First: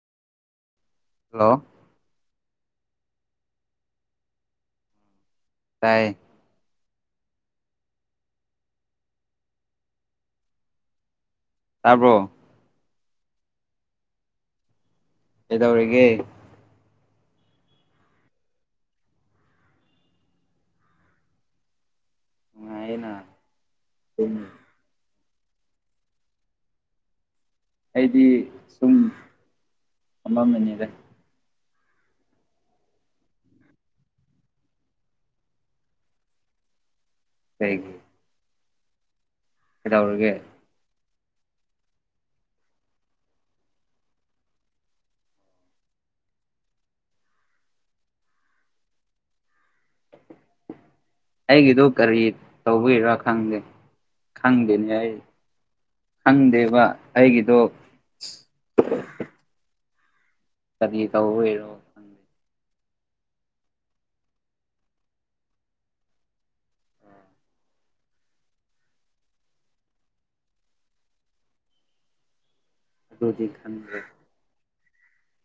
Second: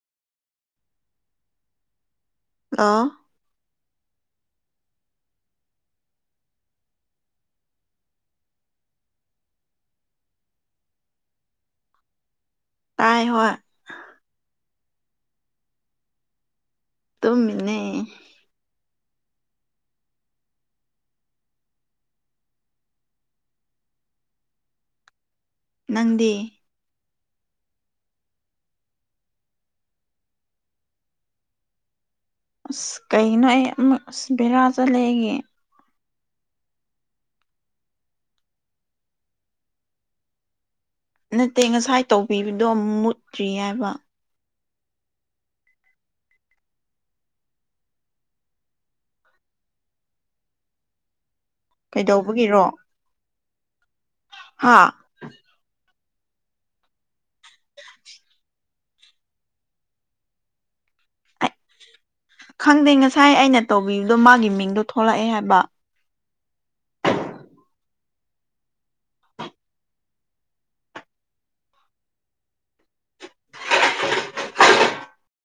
hello hello ꯇꯥꯏꯌꯦ ꯇꯥꯕ꯭ꯔꯣ ꯇꯥꯏ ꯍꯣꯏ ꯀꯩꯗꯧꯔꯤꯒꯦ ꯇꯨꯝꯃꯤꯅꯦ ꯅꯨꯡꯉꯥꯏꯌꯦꯅ ꯇꯨꯝ ꯅꯪꯗꯤ ꯑꯩꯗꯤ ꯁꯨꯝ ꯐꯝꯃꯝꯃꯤꯅꯤꯗ ꯑꯁ ꯀꯩꯒꯤꯅꯣ ꯑꯩ ꯑꯃꯛ ꯑꯁ ꯕꯦꯔꯥ ꯆꯠꯂꯦ ꯑꯩꯒꯤ ꯀꯩꯒꯤ ꯀꯩꯗꯧꯔꯒꯦ ꯅꯠꯇꯦ ꯉꯁꯥꯏ ꯇꯧꯕꯤꯕꯗꯣ ꯃꯨꯠꯇ꯭ꯔꯤ ꯍꯥꯏꯕ ꯑꯩꯒꯤꯗꯨ ꯀꯔꯤ ꯀꯩꯗꯧꯕꯒꯤꯔꯣ ꯇꯧꯕꯤꯔꯥ ꯈꯪꯗꯦ ꯍꯥ ꯈꯪꯗꯦꯅꯤ ꯑꯩ ꯈꯪꯗꯦꯕ ꯑꯩꯒꯤꯗꯣ ꯀꯔꯤ ꯇꯧꯕꯩꯔꯣ ꯈꯪꯗꯦ ꯈꯪꯗꯦ ꯉꯁꯥꯏ ꯑꯩꯅ ꯇꯧꯕꯤꯕꯗꯣ ꯃꯥꯒꯤ ꯃꯤꯡꯗꯣ ꯊꯣꯛꯂꯛꯑꯦ ꯍꯥꯏꯕ ꯑꯗꯨꯗꯤ ꯈꯪꯗ꯭ꯔꯦ